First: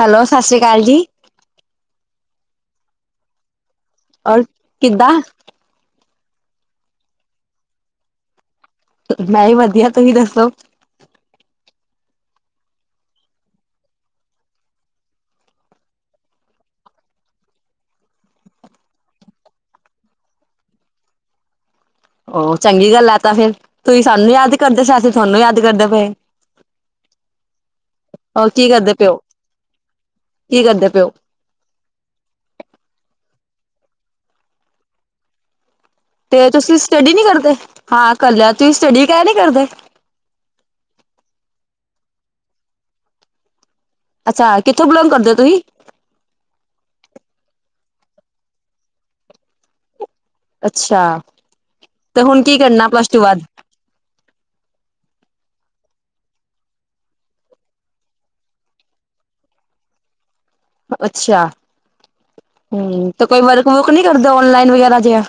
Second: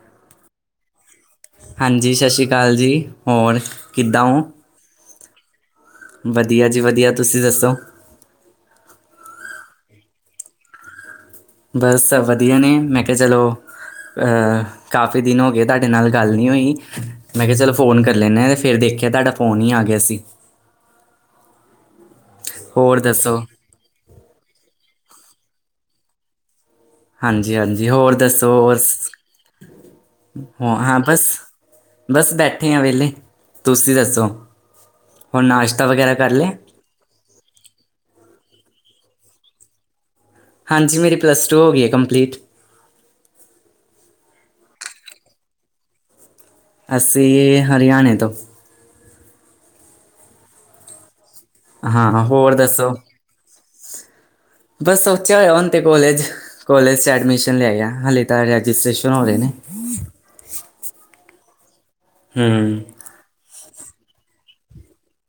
Hello, ਸਤਿ ਸ਼੍ਰੀ ਕਾਲ ਜੀ, ਹਾਂਜੀ, ਸਤਿ ਸ਼੍ਰੀ ਅਕਾਲ ਜੀ, ਹੋਰ ਕਿੱਦਾਂ ਹੋ ਔਰ ਕਿਦਾਂ, ਵਧੀਆ ਜੀ, ਵਧੀਆ ਤੁਸੀਂ ਦੱਸੋ? ਮੈਂ ਵੀ ਵਧੀਆ ਤੁਸੀਂ ਦੱਸੋ? ਬਸ ਵਧੀਆ ਨੇ, ਮੈਂ ਕਿਹਾ ਚਲੋ ਅ ਕਾਫੀ ਦਿਨ ਹੋ ਗਏ, ਤੁਹਾਡੇ ਨਾਲ ਗੱਲ ਨਹੀਂ ਹੋਈ ਮੈਂ ਕਿਹਾ ਚਲੋ ਫ਼ੋਨ ਕਰ ਲੈਂਣਾ ਏ ਤੇ, ਫਿਰ ਦੇਖਿਆ ਤੁਹਾਡਾ ਫ਼ੋਨ ਹੀ ਆ ਗਿਆ ਸੀ। ਉਹ ਚੰਗੀ ਹੋਰ ਗੱਲ ਏ, ਤਾਂ ਦੱਸੋ ਫਿਰ ਤੁਸੀਂ ਸਾਨੂੰ ਯਾਦ ਕਰਦੇ ਸਾਂ ਅਸੀਂ ਤੁਹਾਨੂੰ ਯਾਦ ਕਰਦਾ ਪਏ। ਹਾਂਜੀ-ਹਾਂਜੀ ਹੋਰ ਦੱਸੋ? ਕੀ ਹੋਰ ਕਰਦੇ ਪਏ ਹੋ ਕੀ ਹੋ ਕਰਦੇ ਹਾਂ ਪਏ ਬਸ, ਬਸ ਬੈਠੇ ਆ ਵੇਹਲੇ, ਤੁਸੀਂ ਦੱਸੋ, ਹੁਣ ਨਾਸ਼ ਤੇ ਤੁਸੀਂ ਸਟੱਡੀ ਨੀ ਕਰਦੇ, ਹਾਂ ਕਰ ਲਿਆ ਤੁਸੀਂ ਸਟੱਡੀ। ਕਹਿ ਨੀ ਕਰਦੇ। ਹਾਂਜੀ, ਮੇਰੀ ਪਲੱਸ ਟੂ ਹੋ ਗਈ ਹੈ ਕੰਪਲੀਟ ਅੱਛਾ ਕਿੱਥੋਂ, ਬਿਲੋਂਗ ਕਰਦੇ ਹੋ ਤੁਸੀਂ? ਅਸੀਂ ਹਰਿਆਣੇ ਤੋਂ, ਅੱਛਾ, ਤੇ ਹਾਂ-ਹਾਂ ਹੁਣ ਹੋਰ ਕੀ ਕਰਨਾ ਦੱਸੋ ਪਲੱਸ ਟੂ ਬਾਅਦ ਬਸ ਸੋਚਿਆ ਹੋਇਆ ਹੁਣ, ਤੇ ਕੋਲੇਜ ਕੋਲੇਜ਼ ਚ ਐਡਮਿਸ਼ਨ ਲਿਆ ਆ, ਹਾਲੇ ਤਾਂ ਰਜਿਸਟ੍ਰੇਸ਼ਨ ਹੋ ਰਹੇ ਨੇ। ਅੱਛਾ, ਹੂੰ ਹੁੰ ਤੇ ਕੋਈ ਵਰਕ ਵੁਰਕ ਨੀ ਕਰਦਾ? ਨਲਾਈਨ ਵਗੈਰਾ ਜੀਆ।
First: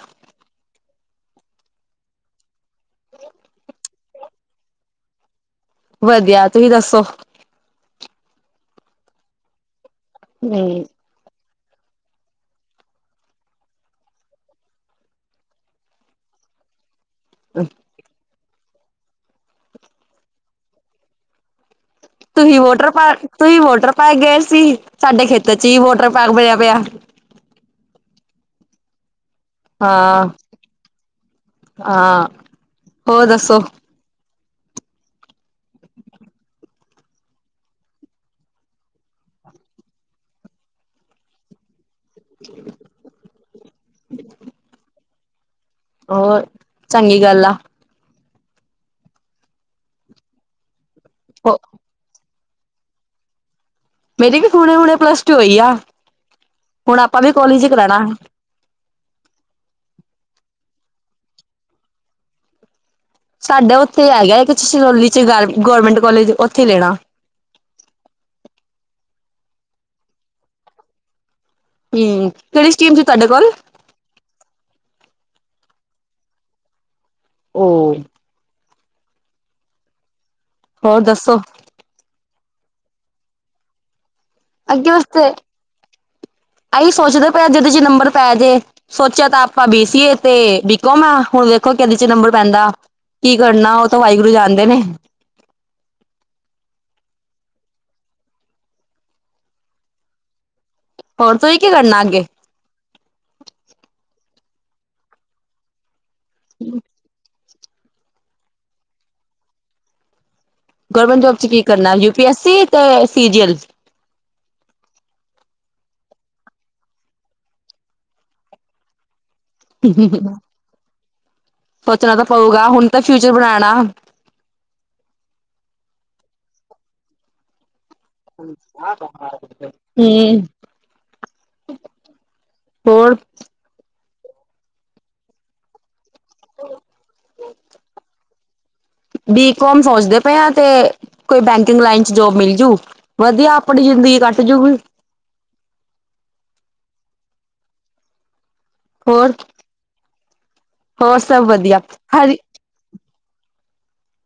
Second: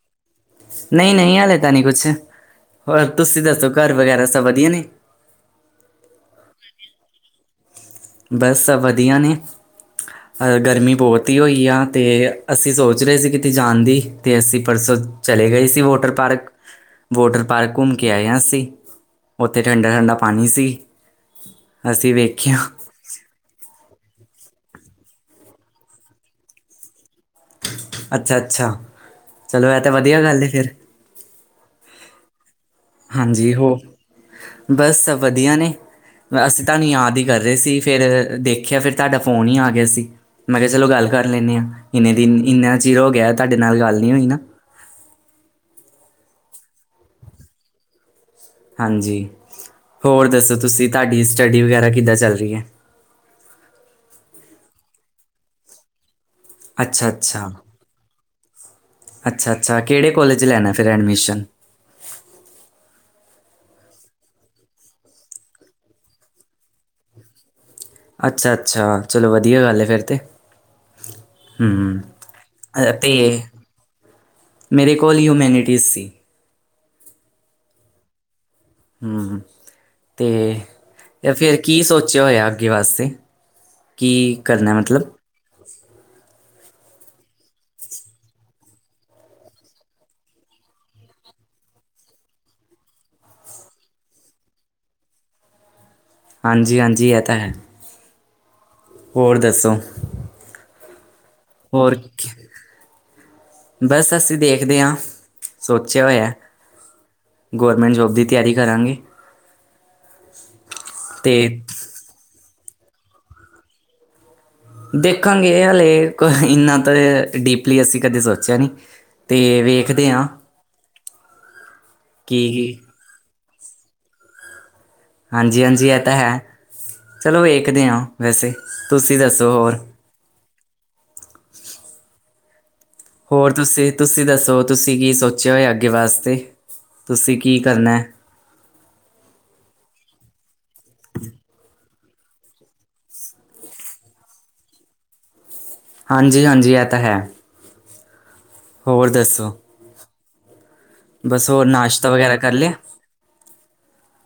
ਨਹੀਂ ਨਹੀਂ ਹਾਲੇ ਤਾਂ ਨਹੀਂ ਕੁਛ ਹੋਰ ਤੁਸੀਂ ਦੱਸੋ ਘਰ ਵਗੈਰਾ ਸਭ ਵਧੀਆ ਨੇ। ਵਧੀਆ ਤੁਸੀਂ ਦੱਸੋ। ਬਸ ਸਭ ਵਧੀਆ ਨੇ। ਅ ਹਮ ਗਰਮੀ ਬਹੁਤ ਹੀ ਹੋਈ। ਯਾ ਤੇ ਅਸੀਂ ਸੋਚ ਰਹੇ ਸੀ, ਕਿਤੇ ਜਾਣ ਦੀ ਅਤੇ ਅਸੀਂ ਪਰਸੋਂ ਚਲੇ ਗਏ ਸੀ। ਵੋਟਰ ਪਾਰਕ ਵੋਟਰ ਪਾਰਕ ਘੁੰਮ ਕੇ ਆਏ ਆਂ, ਅਸੀਂ ਉੱਥੇ ਠੰਡਾ-ਠੰਡਾ ਪਾਣੀ ਸੀ। ਅਸੀਂ ਵੇਖਿਆ। ਤੁਹੀਂ ਵੋਟਰ ਪਾਰਕ ਗਏ ਸੀ। ਸਾਡੇ ਖੇਤਾਂ ਚ ਹੀ ਵੋਟਰ ਪਾਰਕ ਬਣਿਆ ਪਿਆ। ਅੱਛਾ -ਅੱਛਾ ਚਲੋ ਇਹ ਤਾਂ ਵਧੀਆ ਹਾਂ ਗੱਲ ਹੈ ਫਿਰ -ਹਾਂ ਹਾਂਜੀ ਹੋਰ ਬਸ ਵਧੀਆ ਨੇ ਅਸੀਂ ਤੁਹਾਨੂੰ ਯਾਦ ਹੀ ਕਰ ਰਹੇ ਸੀ। ਫੇਰ ਦੇਖਿਆ, ਫਿਰ ਤੁਹਾਡਾ ਫੋਨ ਹੀ ਆ ਗਿਆ ਸੀ। ਮੈਂ ਕਿਹਾ ਚਲੋ ਗੱਲ ਕਰ ਲੈਂਣੇ ਆਂ। ਇੰਨੇ ਦਿਨ ਇੰਨਾ ਚਿਰ ਹੋ ਗਿਆ ਤੁਹਾਡੇ ਨਾਲ ਗੱਲ ਨਹੀਂ ਹੋਈ ਨਾ। ਹੋਰ ਚੰਗੀ ਗੱਲ ਆ। ਹਾਂਜੀ ਹੋਰ ਦੱਸੋ ਤੁਸੀ। ਤਾਡੀ ਸਟੱਡੀ ਵਗੈਰਾ ਕਿੱਦਾਂ ਚੱਲ ਰਹੀ ਹੈ। ਮੇਰੇ ਵੀ ਹੂਣੇ ਹੁਣੇ ਪਲੱਸ ਟੂ ਹੋਈ ਆ। ਹੁਣ ਅੱਛਾ ਆਪਾਂ ਵੀ ਅੱਛਾ ਕੋਲਜ ਕਰਾਉਣਾ ਅੱਛਾ ਅੱਛਾ ਕੇੜੇ ਕੋਲੇਜ ਲੈਣਾ ਏ। ਫਿਰ ਐਡਮਿਸ਼ਨ। ਸਾਡਾ ਓਥੇ ਹੈਗਾ ਇੱਕ ਛਛਰੋਲੀ ਚ ਗ ਗੌਰਮੈਂਟ ਕੋਲੇਜ ਓਥੇ ਲੈਣਾ। ਅੱਛਾ ਅੱਛਾ ਚਲੋ ਵਧੀਆ ਗੱਲ ਹੈ ਫੇਰ ਤੇ। ਹੂੰ ਕਿਹੜੀ ਅ, ਸਟੀਮ ਸੀ ਤੁਹਾਡੇ ਤੇ ਕੋਲ। ਮੇਰੇ ਕੋਲ ਹਿਊਮੈਨਿਟੀਜ਼ ਸੀ। ਓ ਹੂਂ। ਹੋਰ ਤੇ ਦੱਸੋ ਫੈਰ ਕੀ ਸੋਚਿਆ ਹੋਇਆ। ਅੱਗੇ ਵਾਸਤੇ ਕੀ ਕਰਨਾ ਐ ਮਤਲਬ। ਏਈ ਸੋਚਦੇ ਪਏ ਜਿਹਦੇ ਚ ਨੰਬਰ ਪੈ ਜੇ ਸੋਚਿਆ ਤਾਂ ਆਪਾਂ ਬੀਸੀ ਏ ਤੇ ਬੀਕੋਮ ਆ ਹੁਣ ਵੇਖੋ ਕਿਦੇ ਚ ਨੰਬਰ ਪੈਂਦਾ। ਕੀ ਕਰਨਾ ਉਹ ਤਾਂ ਵਾਹਿਗੁਰੂ ਜਾਣਦੇ ਨੇ। ਹਾਂਜੀ ਹਾਂਜੀ ਏਹ ਤਾਂ ਹੈ। ਹੋਰ ਦੱਸੋ। ਹੋਰ ਤੁੂਹੀ ਕੀ ਹੋਰ ਕਰਨਾ ਅੱਗੇ। ਕੀ- ਬਸ ਅਸੀਂ ਦੇਖਦੇ ਹਾਂ ਸੋਚ [unintelligible] ਗੌਰਮੈਂਟ ਜੋਬ ਦੀ ਤਿਆਰੀ ਕਰਾਂਗੇ। ਗਵਰਮੈਂਟ ਤੇ ਜੋਬ ਚ ਕੀ ਕਰਨਾ? U P S C? ਤੇ ਸੀਰੀਅਲ ਦੇਖਾਂਗੇ। ਹਾਲੇ ਕ ਏਨਾ ਤਾਂ ਡੀਪਲੀ ਅਸੀ ਕਦੇ ਸੋਚਿਆ ਨੀ। ਤੇ ਵੇਖਦੇ ਹਾਂ ਸੋਚਣਾ ਤਾਂ ਕੀ ਪਊਗਾ। ਹੁਣ ਤਾਂ ਫਿਊਚਰ ਬਣਾ ਨਾ ਹਂਜੀ-ਹਂਜੀ। ਐ ਤਾਂ ਹੈ। ਚਲੋ, ਵੇਖਦੇ ਹਾਂ। ਵੈਸੇ ਤੁਸੀਂ ਦੱਸੋ ਹੋਰ [inaudible] [inaudible] ਹੋਰ ਤੁਸੀ ਤੁਸੀ ਦੱਸੋ। ਤੁਸੀ ਕੀ ਸੋਚਿਆ ਹੋਇਐ ਅੱਗੇ ਵਾਸ ਤੇ, ਤੁਸੀ ਕੀ ਕਰਨੈ? ਬੀਕੋਮ ਸੋਚਦੇ ਪਏ ਆ। ਤੇ ਕੋਈ ਬੈਂਕਿੰਗ ਲਾਈਨ ਚ ਜੋਬ ਮਿਲ ਜੂ, ਵਧੀਆ। ਅਪਣੀ ਜਿੰਦਗੀ ਕੱਟ ਜੂਗੀ। ਹਾਂਜੀ -ਹਾਂਜੀ, ਇਹ ਤਾਂ ਹੈ। ਹੋਰ ਦੱਸੋ? ਹੋਰ ਸਭ ਬਸ ਵਧੀਆ ਨਾਸ਼ਤਾ ਵਗੈਰਾ ਕਰ ਲਿਆ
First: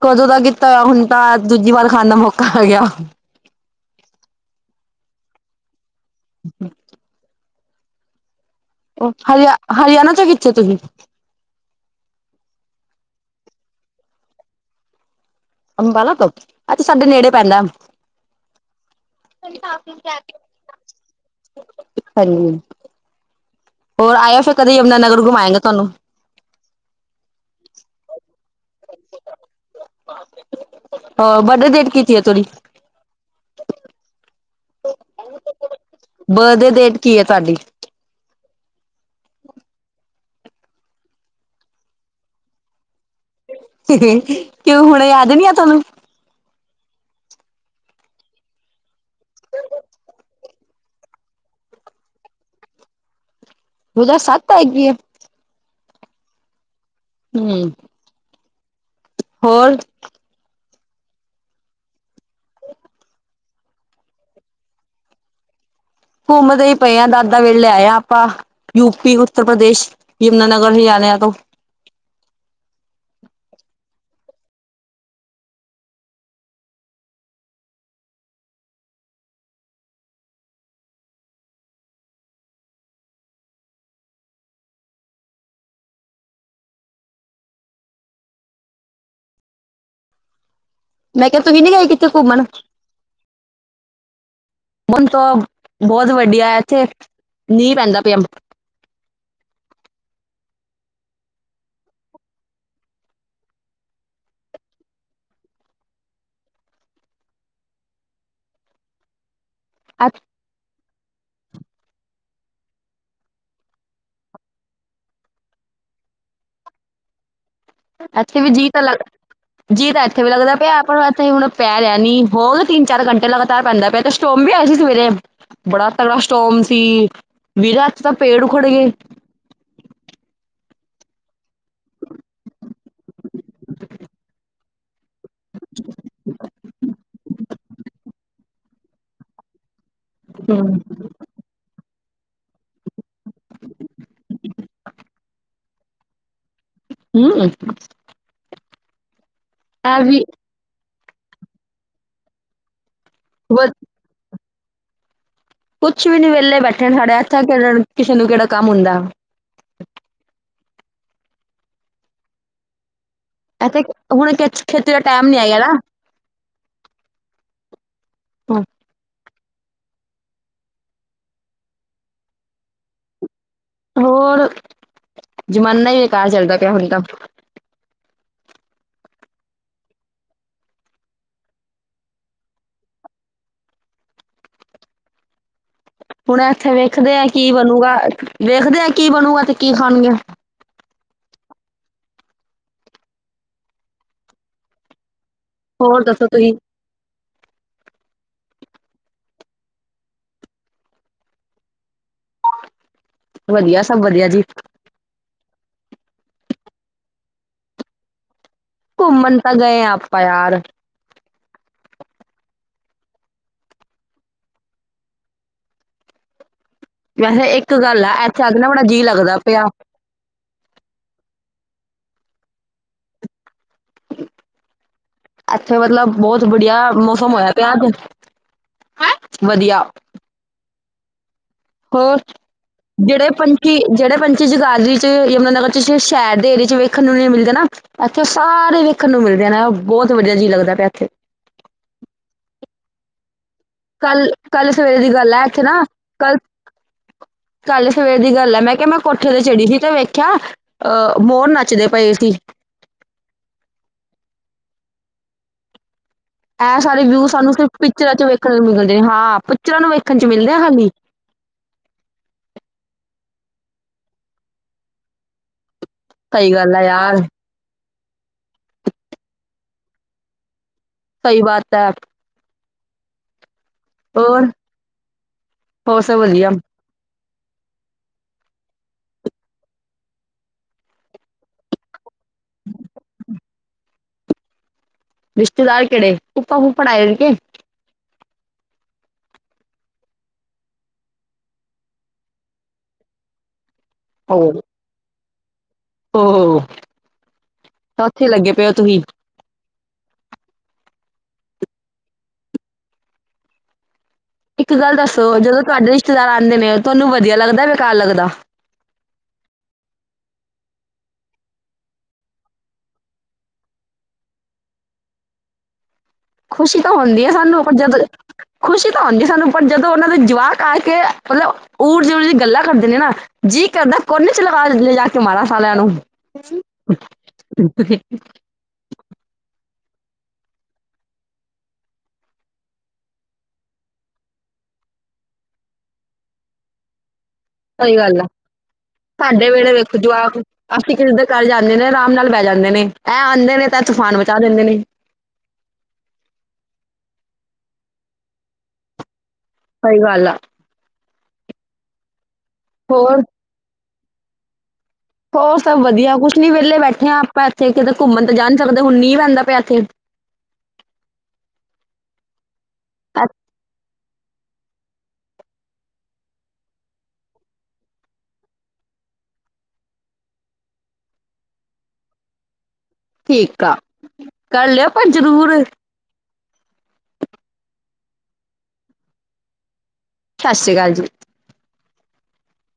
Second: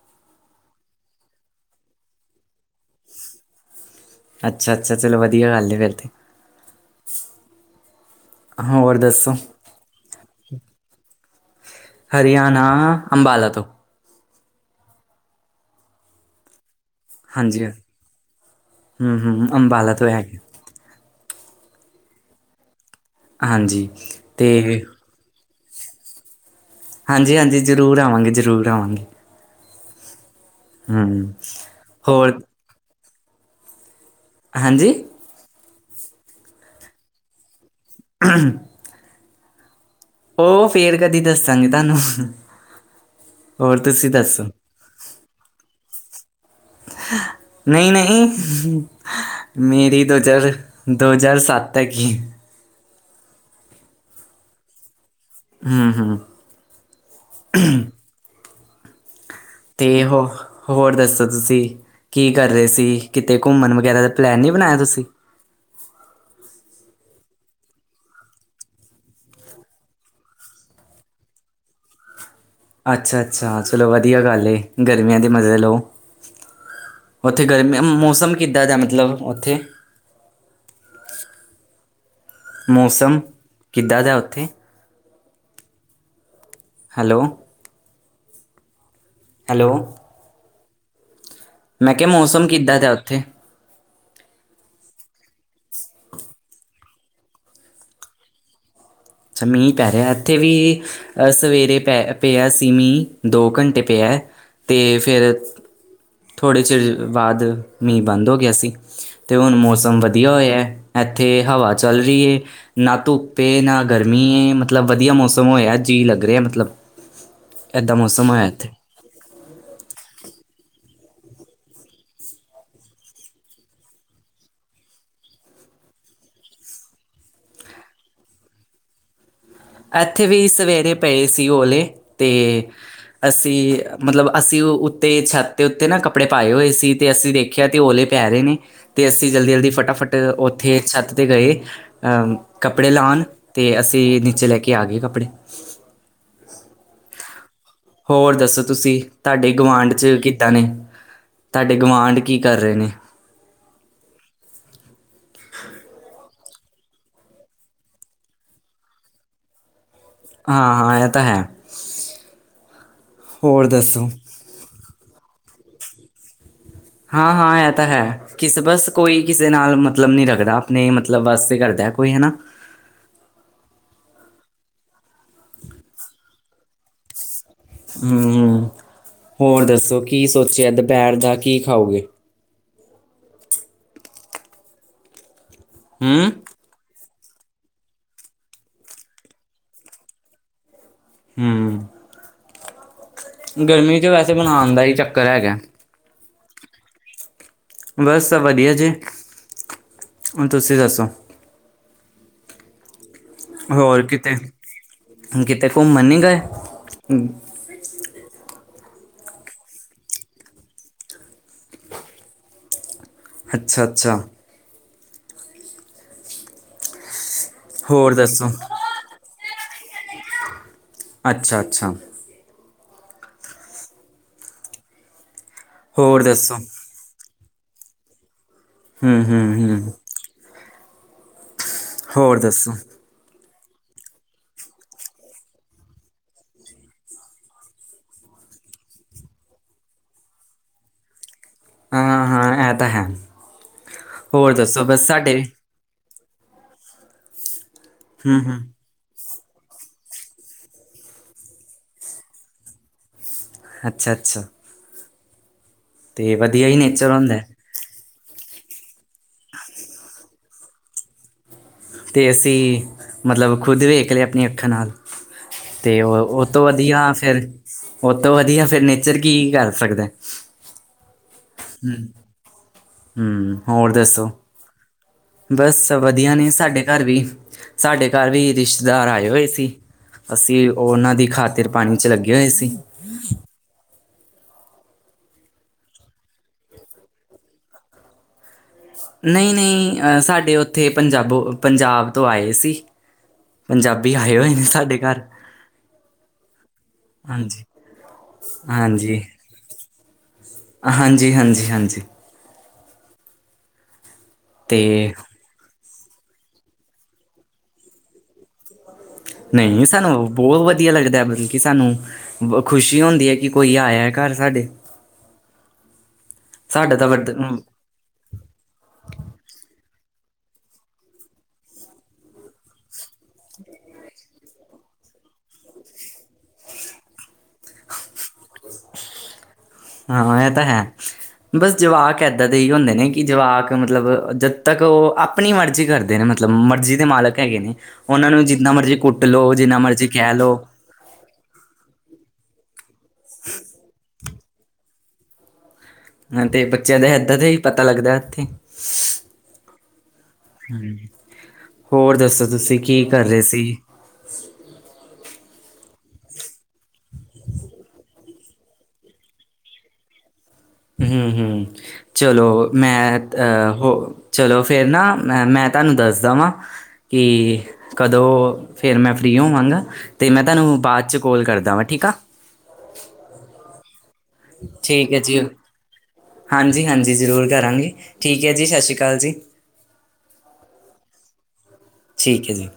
ਕਦੋਂ ਦਾ ਕੀਤਾ ਓਆ। ਹੁਣ ਤਾਂ ਦੂਜੀ ਵਾਰ ਖਾਣ ਦਾ ਮੌਕਾ ਹੈ ਆਗਿਆ। ਅੱਛਾ-ਅੱਛਾ ਚਲੋ ਵਧੀਆ ਗੱਲ‌ਐ ਫੇਰ ਤੇ [inaudible] ਹੋਰ ਉਹ ਦੱਸੋ? ਹਰਿਆ-ਹਰਿਆਣਾ ਚੋਂ ਕਿੱਥੇ ਤੁਹੀ। ਹਰਿਆਣਾ, ਅੰਬਾਲਾ ਤੋਂ। ਅੰਬਾਲਾ ਤੋਂ? ਐ ਤਾ ਸਾਡੇ ਨੇੜੇ ਪੈਂਦਾ। [inaudible] [inaudible] ਹਾਂਜੀ ਹੂੰ-ਹੂੰ ਅੰਬਾਲਾ ਤੋਂ ਹੈਗੇ। ਹਾਂਜੀ ਹੋਰ ਆਇਓ, ਤੇ ਫਿਰ ਕਦੇ ਯਮੁਨਾਾਨਗਰ ਘੁਮਾਇਗਾਂ। ਤਾਣੁ ਹਾਂਜੀ, ਹਾਂਜੀ, ਜ਼ਰੂਰ ਆਵਾਂਗੇ ਜ਼ਰੂਰ। [unintelligible] ਹੂੰ। [unintelligible] [unintelligible] ਹਂਜੀ? ਬਦੇ ਡੇਟ ਕੀ ਹੈ, ਤੁਹਾਡੀ? [inaudible] ਉਹ ਫੇਰ ਕਦੀ ਦੱਸਾਂਗੇ ਤੁਹਾਨੂੰ। ਹੋਰ ਤੁਸੀਂ ਦੱਸੋ? [unintelligible] ਕਿਉਂ ਹੁਣ ਯਾਦ ਨੀ ਆ ਤੁਹਾਨੂੰ। ਨਹੀਂ ਨਹੀਂ। [unintelligible] ਦੋ ਹਜ਼ਾਰ ਸੱਤ ਤੱਕ ਈ । ਦੋ ਹਜ਼ਾਰ ਸੱਤ ਹੈਗੀ ਏ ਹੂ ਹੂ [unintelligible] ਹੋਰ [unintelligible] ਹੋਰ ਦੱਸੋ ਤੁਸੀਂ ਕੀ ਕਰ ਰਹੇ ਸੀ ਕਿਤੇ ਘੁੰਮਣ ਵਗੈਰਾ ਦਾ ਪਲੈਨ ਨਹੀਂ ਬਣਾਇਆ ਤੁਸੀਂ। ਘੁੰਮਦੇ ਹੀ ਪਏ ਆਂ [unintelligible] ਆਪਾਂ ਯੂਪੀ ਉੱਤਰ ਪ੍ਰਦੇਸ਼ ਯਮੁਨਾਨਗਰ ਹਰਿਆਣਿਆਂ ਤੋਂ। ਅੱਛਾ ਅੱਛਾ ਚਲੋ ਵਧੀਆ ਗੱਲ ਏ ਗਰਮੀਆਂ ਦੇ ਮਜ਼ੇ ਲੋ ਉੱਥੇ ਗਰਮੀ ਮੌਸਮ ਕਿੱਦਾਂ ਦਾ ਮਤਲਬ ਉੱਥੇ ਮੌਸਮ ਕਿੱਦਾਂ ਦਾ ਉੱਥੇ। ਹੈਲੋ। ਹੈਲੋ। ਮੈਂ ਕਿਹਾ ਤੁਸੀਂ ਨੀ ਗਏ ਮੈਂ ਕਿੱਥੇ ਕਿਹਾ ਘੁੰਮਣ। ਮੌਸਮ ਕਿੱਦਾਂ ਦਾ ਉੱਥੇ ਹੁਣ ਤਾਂ ਬਹੁਤ ਵਧੀਆ ਐਥੇ ਮੀਂਹ ਪੈਂਦਾ ਪਿਆ ਅੱਛਾ ਮੀਂਹ ਪੈ ਰਿਹਾ ਇੱਥੇ ਵੀ ਸਵੇਰੇ ਪੈ ਪਿਆ ਸੀ ਮੀਂਹ ਦੋ ਘੰਟੇ ਪਿਆ ਤੇ ਫਿਰ ਥੋੜ੍ਹੇ ਚਿਰ ਬਾਅਦ ਮੀਂਹ ਬੰਦ ਹੋ ਗਿਆ ਸੀ। ਤੇ ਹੁਣ ਮੌਸਮ ਵਧੀਆ ਹੋਇਆ। ਐਥੇ ਹਵਾ ਚੱਲ ਰਹੀ ਏ ।ਨਾ ਧੁੱਪ ਏ, ਨਾ ਗਰਮੀ, ਮਤਲਬ ਵਧੀਆ ਮੌਸਮ ਹੋਇਆ। ਜੀਅ ਲੱਗ ਰਿਹਾ, ਮਤਲਬ। ਏਦਾਂ ਮੌਸਮ ਐਥੇ ਹੋਇਆ ਵੀ ਜੀ ਇੱਥੇ ਤਾਂ ਲੱਗ, [unintelligible] ਇੱਥੇ ਵੀ ਲੱਗਦਾ ਪਿਆ ਪਰ ਇੱਥੇ ਹੁਣ ਪੈ ਰਿਹਾ ਮੀਂਹ। ਹੋ ਗਏ ਤਿੰਨ-ਚਾਰ ਘੰਟੇ ਲਗਾਤਾਰ ਪੈਂਦਾ ਪਿਆ ਤੇ ਸਟ੍ਰੋਮ ਵੀ ਆਏ ਸੀ ਸਵੇਰੇ। ਬੜਾ ਤਗੜਾ ਸਟ੍ਰੋਮ ਸੀ। ਵੀਰਾ ਇੱਥੇ ਤਾਂ ਪੇੜ ਉਖੜ ਗਏ। ਐਥੇ ਵੀ ਸਵੇਰੇ ਪਏ ਸੀ। [unintelligible] ਓਲੇ ਤੇ ਅਸੀਂ, ਮਤਲਬ ਅਸੀਂ ਤੇ ਛੱਤ ਦੇ ਉੱਤੇ ਨਾ ਕੱਪੜੇ ਪਾਏ ਹੋਏ ਸੀ ਤੇ ਅਸੀਂ ਵੇਖਯਾ ਕੇ ਓਲੇ ਪੈ ਰਹੇ ਨੇ। ਤੇ ਅਸੀਂ ਜਲਦੀ-ਜਲਦੀ ਫਟਾਫਟ [unintelligible] ਹਮ ਉੱਥੇ ਛੱਤ ਤੇ ਗਏ। ਅ ਕੱਪੜੇ ਲਾਣ ਤੇ ਅਸੀਂ ਨੀਚੇ ਲੈ ਕੇ ਆ ਗਏ ਕੱਪੜੇ। [unintelligible] ਹੋਰ ਦੱਸੋ ਤੁਸੀਂ? ਤੁਹਾਡੇ ਗੁਆਂਢ 'ਚ ਵੀ ਕਿਦਾ ਨੇ ਤੁਹਾਡੇ ਗਵਾਂਡ ਕੀ ਕਰ ਰਹੇ ਨੇ? [unintelligible] ਕੁੱਛ ਵੀ ਨੀ ਵੇ ਵੇਲੇ ਬੈਠੇ ਸਾਡੇ ਇੱਥੇ [unintelligible] ਕੇੜਾ ਕਿਸੇ ਨੂੰ ਕੇਹੜਾ ਕੰਮ ਹੁੰਦਾ ਹਾਂਅ, ਇਹ ਤਾਂ ਹੈ। ਹੋਰ ਇੱਥੇ ਦੱਸੋ ਹੁਣ ਖ-ਖੇਤੀ ਦਾ ਟਾਈਮ ਨੀ ਆਏਗਾ ਨਾ। ਹਾਂ-ਹਾਂ, ਇਹ ਤਾਂ ਹੈ। ਕਿਸਬਸ ਕੋਈ ਕਿਸੇ ਨਾਲ ਮਤਲਬ ਨੀ ਰੱਖਦਾ। ਆਪਣੇ ਮਤਲਬ ਵਾਸਤੇ ਕਰਦਾ ਕੋਈ, ਹਨਾ। ਹੋਰ, ਜ਼ਮਾਨਾ ਹੀ ਬੇਕਾਰ ਚੱਲਦਾ ਪਿਆ ਹੁਣ ਤਾ। ਹਮ, ਹੋਰ ਦੱਸੋ? ਕੀ ਸੋਚਿਆ ਦੁਪਹਿਰ ਦਾ ਕੀ ਖਾਓਗੇ? ਹੂੰ ਹੁਣ ਇੱਥੇ ਵੇਖਦੇ ਆ। ਕੀ ਬਣੂਗਾ? ਦੇੇਖਦੇ ਆ ਕੀ ਬਣੂਗਾ ਤੇ ਕੀ ਖਾਣਗੇ? ਹੂੰ ਗਰਮੀ 'ਚ ਵੈਸੇ ਬਣਾਣ ਦਾ ਹੀ ਚੱਕ ਕਰਿਆ ਗਿਆ। ਤੁਹੀ ਬਸ ਵਧੀਆ ਜੀ, ਹੁਣ ਤੁਸੀਂ ਦੱਸੋ? ਵਧੀਆ, ਸਭ ਹੋਰ ਵਧੀਆ ਕਿਤੇ ਜੀ। ਕਿਤੇ ਘੁੰਮਣ ਨੀ ਗਏ? ਘੁੰਮਣ ਤਾਂ ਗਏ ਆ ਆਪਾਂ ਯਾਰ। ਅੱਛਾ-ਅੱਛਾ। ਵੈਸੇ ਇੱਕ ਗੱਲ ਆ, ਹੋਰ ਇੱਥੇ ਦੱਸੋ ਆਜ ਨਾ ਬੜਾ ਜੀਅ ਲੱਗਦਾ ਪਿਆ। ਅੱਛਾ- ਅੱਛਾ। ਐਥੇ ਮਤਲਬ ਹੋਰ ਬੋਤ ਦੱਸੋ ਬਡੀਆ ਮੌਸਮ ਹੋਇਆ। ਕਿਆ ਦੂ? ਹਮ, ਹਮ, ਹਮ। ਹੋਰ ਜਿਹੜੇ ਪੰਜ ਕੀ ਜੇੜੇ ਪੰਛੀ ਜਗਾਦਰੀ ਚ ਯਮੁਨਾ ਨਗਰ 'ਚ ਸ਼ਹਿਰ ਦੇ ਏਰੀਏ 'ਚ ਵੇਖਣ ਨੂੰ ਨਹੀਂ ਮਿਲਦੇ ਨਾ, ਇੱਥੇ ਸਾਰੇ ਵੇਖਣ ਨੂੰ ਮਿਲਦੇ ਨੇ, ਬਹੁਤ ਵਧੀਆ ਜੀ ਲੱਗਦਾ ਪਿਆ ਇੱਥੇ। ਹਾਂ, ਹਾਂ, ਐ ਤਾਂ ਹੈ। ਕੱਲ, ਹੋਰ ਕੱਲ ਦੱਸੋ ਸਵੇਰੇ ਬਸ ਦੀ ਗੱਲ ਹੈ ਸਾਡੇ ਐਥੇ ਨਾ ਕੱਲ ਕੱਲ ਸਵੇਰ ਦੀ ਗੱਲ ਹੂੰ-ਹੂੰ, ਮੈਂ ਕਿਹਾ ਮੈਂ ਕੋਠ ਠੇ ਤੇ ਚੜੀ ਦੀ ਤੇ ਵੇਖਿਆ, ਅਹ ਮੋਰ ਨੱਚਦੇ ਪਏ ਸੀ। ਅੱਛਾ -ਅੱਛਾ। ਐ ਸਾਰੇ ਨੇਚਰ ਵਿਯੂ ਹੁੰਦਾ ਐ। ਸਾਨੂੰ ਸਿਰਫ ਪੀ ਚਰਾਂ 'ਚ ਵੇਖਣ ਨੂ ਮਿਲਦੇ ਹਾਂ, ਪੀਚਰਾਂ ਨੂੰ ਵੇਖਣ 'ਚ ਮਿਲਦੇ ਆ ਖਾਲੀ । ਤੇ ਅਸੀਂ ਮਤਲਬ ਖੁਦ ਵੇਖ ਲਿਆ ਅਪਣੀਆਂ ਅੱਖਾਂ ਨਾਲ। ਤੇ ਉਹ ਓਹ ਸਹੀ ਤੋਂ ਗੱਲ ਹੈ ਵਧੀਆ ਯਾਰ ਫੇਰ ਉਹਤੋਂ ਵਧੀਆ ਫਿਰ ਨੇਚਰ ਕੀ ਕਰ ਸਕਦਾ? ਸਹੀ ਬਾਤ ਐ। ਹਮ। ਹੋਰ ਦੱਸੋ? ਬਸ ਹੋਰ ਸਭ ਵਧੀਆ ਨੇ ਸਾਡੇ ਘਰ ਵੀ, ਸਾਡੇ ਘਰ ਵੀ ਰਿਸ਼- ਤੇਦਾਰ ਆਏ ਹੋਏ ਸੀ, ਅਸੀਂ ਉਹਨਾਂ ਦੀ ਖਾਤਿਰ ਪਾਣੀ ਚ ਲੱਗੇ- ਲੱਗੇ ਹੋਏ ਸੀ। ਰਿਸ਼ਤੇਦਾਰ ਕਿਹੜੇ ਫੁਪਾ ਫੁਫੜ ਆਏ ਹੋਨ ਕੇ? ਨਹੀਂ- ਨਹੀਂ ਅ ਸਾਡੇ ਉੱਥੇ ਪੰਜਾਬੋ ਪੰਜਾਬ ਤੋਂ ਆਏ ਸੀ। ਪੰਜਾਬੀ ਆਏ ਹੋਏ ਨੇ ਸਾਡੇ ਘਰ। ਔ ਹਾਂਜੀ-ਹਾਂਜੀ, ਉੱਥੇ ਲੱਗੇ ਪਏ ਔ ਤੁਹੀ। ਹਾਂਜੀ-ਹਾਂਜੀ, ਹਾਂਜੀ, ਹਾਂਜੀ- ਹਾਂਜੀ। ਇੱਕ ਗੱਲ ਤੇ ਦੱਸੋ ਜਦੋਂ ਤੁਹਾਡੇ- ਰਿਸ਼ਤੇਦਾਰ ਆਉਂਦੇ ਨੇ ਤੁਹਾਨੂੰ ਵਧੀਆ ਲੱਗਦਾ ਬੇਕਾਰ ਲੱਗਦਾ? ਨਹੀਂ ਸਾਨੂੰ ਬਹੁਤ ਵਧੀਆ ਲੱਗਦਾ, ਮਤਲਬ ਕੀ ਸਾਨੂੰ ਖੁਸ਼ੀ ਹੁੰਦੀ ਹੈ, ਕੀ ਕੋਈ ਆਇਆ ਘਰ ਸਾਡੇ। ਖੁਸ਼ੀ ਤਾਂ ਸਾਡਾ ਹੁੰਦੀ ਵਰਤ ਹੈ ਸਾਨੂੰ ਪਰ ਜਦ ਖੁਸ਼ੀ ਤਾਂ ਹੁੰਦੀ ਹੈ ਸਾਨੂੰ ਪਰ ਜਦੋਂ ਉਹਨਾਂ ਦੇ ਜਵਾਕ ਕਰਕੇ ਮਤਲਬ ਊਰ ਜਿਵੇਂਦੀ ਦੀਆਂ ਗੱਲਾਂ ਕਰਦੇ ਨੇ ਨਾ, ਜੀ ਕਰਦਾ ਕੋਨੇ ਚ ਲਗਾ ਲੇਜਾ ਕੇ ਮਾਰਾ ਸਾਰਆ ਨੂੰ। ਹਾਂ ਇਹ ਤਾਂ ਹੈ। ਬਸ ਜਵਾਕ ਏਦਾਂ ਦੇ ਹੀ ਹੁੰਦੇ ਨੇ, ਕੀ ਜਵਾਕ ਮਤਲਬ ਜਦ ਤੱਕ ਉਹ ਆਪਣੀ ਮਰਜ਼ੀ ਕਰਦੇ ਨੇ ਮਤਲਬ ਮਰਜ਼ੀ ਦੇ ਮਾਲਕ। ਹੈਗੇ ਨੇ ਸਹੀ ਗੱਲ ਆ, ਉਹਨਾਂ ਨੂੰ ਜਿੰਨਾ ਮਰਜ਼ੀ ਕੁੱਟ ਸਾਡੇ ਲਓ ਵੇਲੇ ਜਿੰਨਾ ਵੇਖੋ ਮਰਜ਼ੀ ਕਹਿ ਜਵਾਕ ਲਓ ਅਸੀਂ ਕਿਸੇ ਦੇ ਘਰ ਜਾਂਦੇ ਨੇ ਆਰਾਮ ਨਾਲ ਬੈ ਜਾਂਦੇ ਨੇ, ਐ ਆਂਦੇ ਨੇ ਤਾਂ ਤੂਫਾਨ ਮ ਤਾ ਦਿੰਦੇ ਨੇ। ਹਾਂ, ਤੇ ਬੱਚਿਆਂ ਦਾ ਏਦਾਂ ਦਾ ਈ ਪਤਾ ਲੱਗਦਾ ਐਥੇ। ਸਈ ਗਾੱਲ ਆ। ਹੋਰ ਦੱਸੋ? ਤੁਸੀਂ, ਕੀ ਹੋਰ ਕਰ ਰੇ ਸੀ? [inaudible] ਹੋਰ ਸਭ ਵਧੀਆ, ਕੁਛ ਨੀ ਵੇਲੇ ਬੈਠੇ ਹਾਂ ਆਪਾਂ ਐਥੇ ਕਿਤੇ ਘੁੰਮਣ ਤਾਂ ਜਾ ਨੀ ਸਕਦੇ ਹੁਣ ਮੀਂ ਪੈਂਦਾ ਪਿਆ ਐਥੇ। ਹੂੰ- ਹੂੰ ਚਲੋ। ਮੈਂ ਅ- ਤਅ ਹੋ- ਚਲੋ ਫੇਰ ਨਾ ਮੈਂ, ਮੈਂ ਤਾਨੂੰ ਦੱਸਦਾ ਵਾਂ ਕਿ ਕਦੋਂ ਫੇਰ ਮੈਂ ਫਰੀ ਹੋਵਾਂਗਾ, ਤੇ ਮੈਂ ਤਾਨੂੰ ਬਾਦ ਚ ਕੋਲ ਕਰਦਾ ਵਾਂ ਠੀਕ ਆ। ਠੀਕ ਆ। ਕਰ ਲਿਓ ਪਰ ਜ਼ਰੂਰ। ਹਾਂਜੀ- ਹਾਂਜੀ ਜ਼ਰੂਰ ਕਰਾਂਗੇ, ਠੀਕ ਹੈ ਜੀ ਸਤ ਸ਼੍ਰੀ ਅਕਾਲ ਜੀ। ਸਤ ਸ਼੍ਰੀ ਅਕਾਲ ਜੀ। ਠੀਕ, ਹੈ ਜੀ।